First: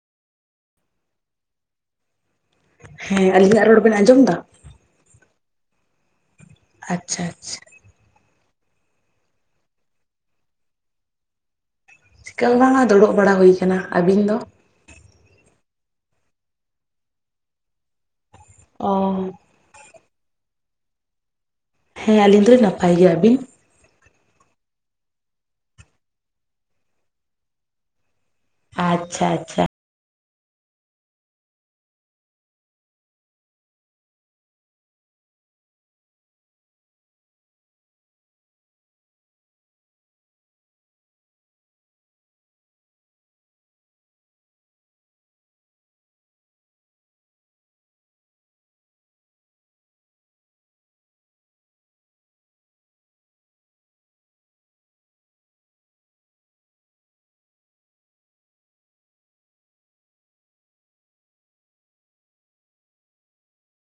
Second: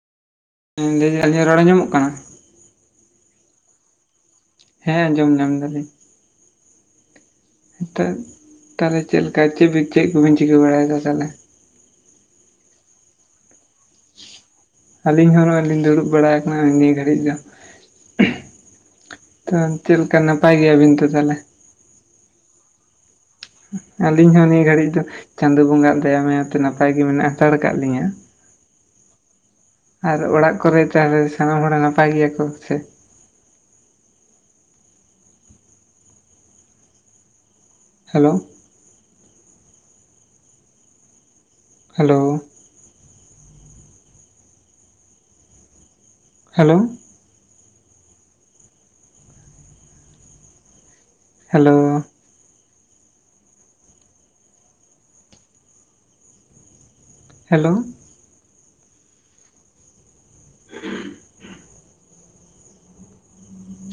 [unintelligible] ᱨᱚᱲ ᱟᱧᱚᱢᱚᱜ ᱠᱟᱱᱟ ᱦᱮᱸ ᱟᱞᱤᱧᱟᱜ ᱨᱟᱲ ᱵᱮᱱ ᱟᱸᱡᱚᱢ ᱫᱟ ᱦᱮᱸ ᱟᱸᱡᱚᱢ ᱧᱟᱢ ᱫᱟᱞᱤᱧ ᱟᱪᱪᱷᱟ ᱟᱪᱪᱷᱟ [unintelligible] ᱛᱟᱦᱚᱞᱮ ᱪᱮᱜ ᱞᱮᱠᱟ ᱪᱮᱜ ᱵᱤᱱ ᱪᱮᱜ ᱠᱚᱵᱤᱱ ᱪᱤᱠᱟᱹ ᱵᱟᱲᱟᱭᱫᱟ ᱛᱟᱦᱚᱞᱮ ᱪᱤᱠᱟ ᱦᱚᱸ ᱵᱟᱝᱟ ᱫᱩᱲᱩᱵ ᱵᱟᱲᱟ ᱦᱩᱭ ᱠᱟᱱᱟ ᱟᱹᱵᱤᱱ ᱫᱚ ᱟᱹᱞᱤᱧ ᱦᱚᱸ ᱱᱚᱜᱼᱚᱭ ᱞᱤᱧ ᱫᱩᱲᱩᱵ ᱵᱟᱲᱟ ᱠᱟᱱᱟ ᱱᱤᱭᱟᱹ ᱜᱷᱟᱹᱲᱤᱡ ᱫᱚ ᱚᱸ ᱪᱮᱜ ᱞᱮᱠᱟ ᱱᱟᱯᱟᱭ ᱜᱮᱭᱟᱵᱤᱱ ᱛᱚ ᱛᱟᱦᱚᱞᱮ ᱦᱮᱸ ᱟᱹᱞᱤᱧ ᱫᱩᱞᱤᱧ ᱱᱟᱯᱟᱭ ᱜᱮᱭᱟ ᱟᱵᱤᱱ ᱟᱹᱞᱤᱧ ᱦᱚᱸ ᱱᱤᱭᱟᱹ ᱜᱷᱟᱹᱲᱤᱡ ᱫᱚ ᱪᱟᱸᱫᱚ ᱵᱚᱸᱜᱟᱼᱟᱜ ᱫᱟᱭᱟᱢᱟᱭᱟ ᱛᱮ ᱱᱟᱯᱟᱭ ᱜᱮ ᱢᱮᱱᱟᱜ ᱦᱟᱛᱟᱲ ᱠᱟᱜ ᱞᱤᱧᱟᱹ ᱟᱪᱪᱷᱟ ᱟᱪᱪᱷᱟ ᱟᱨ ᱚᱲᱟᱜ ᱠᱚᱨᱮ [unintelligible] ᱱᱟᱯᱟᱭ ᱜᱮᱭᱟ ᱠᱚ ᱥᱮ hello hello hello hello hello [inaudible]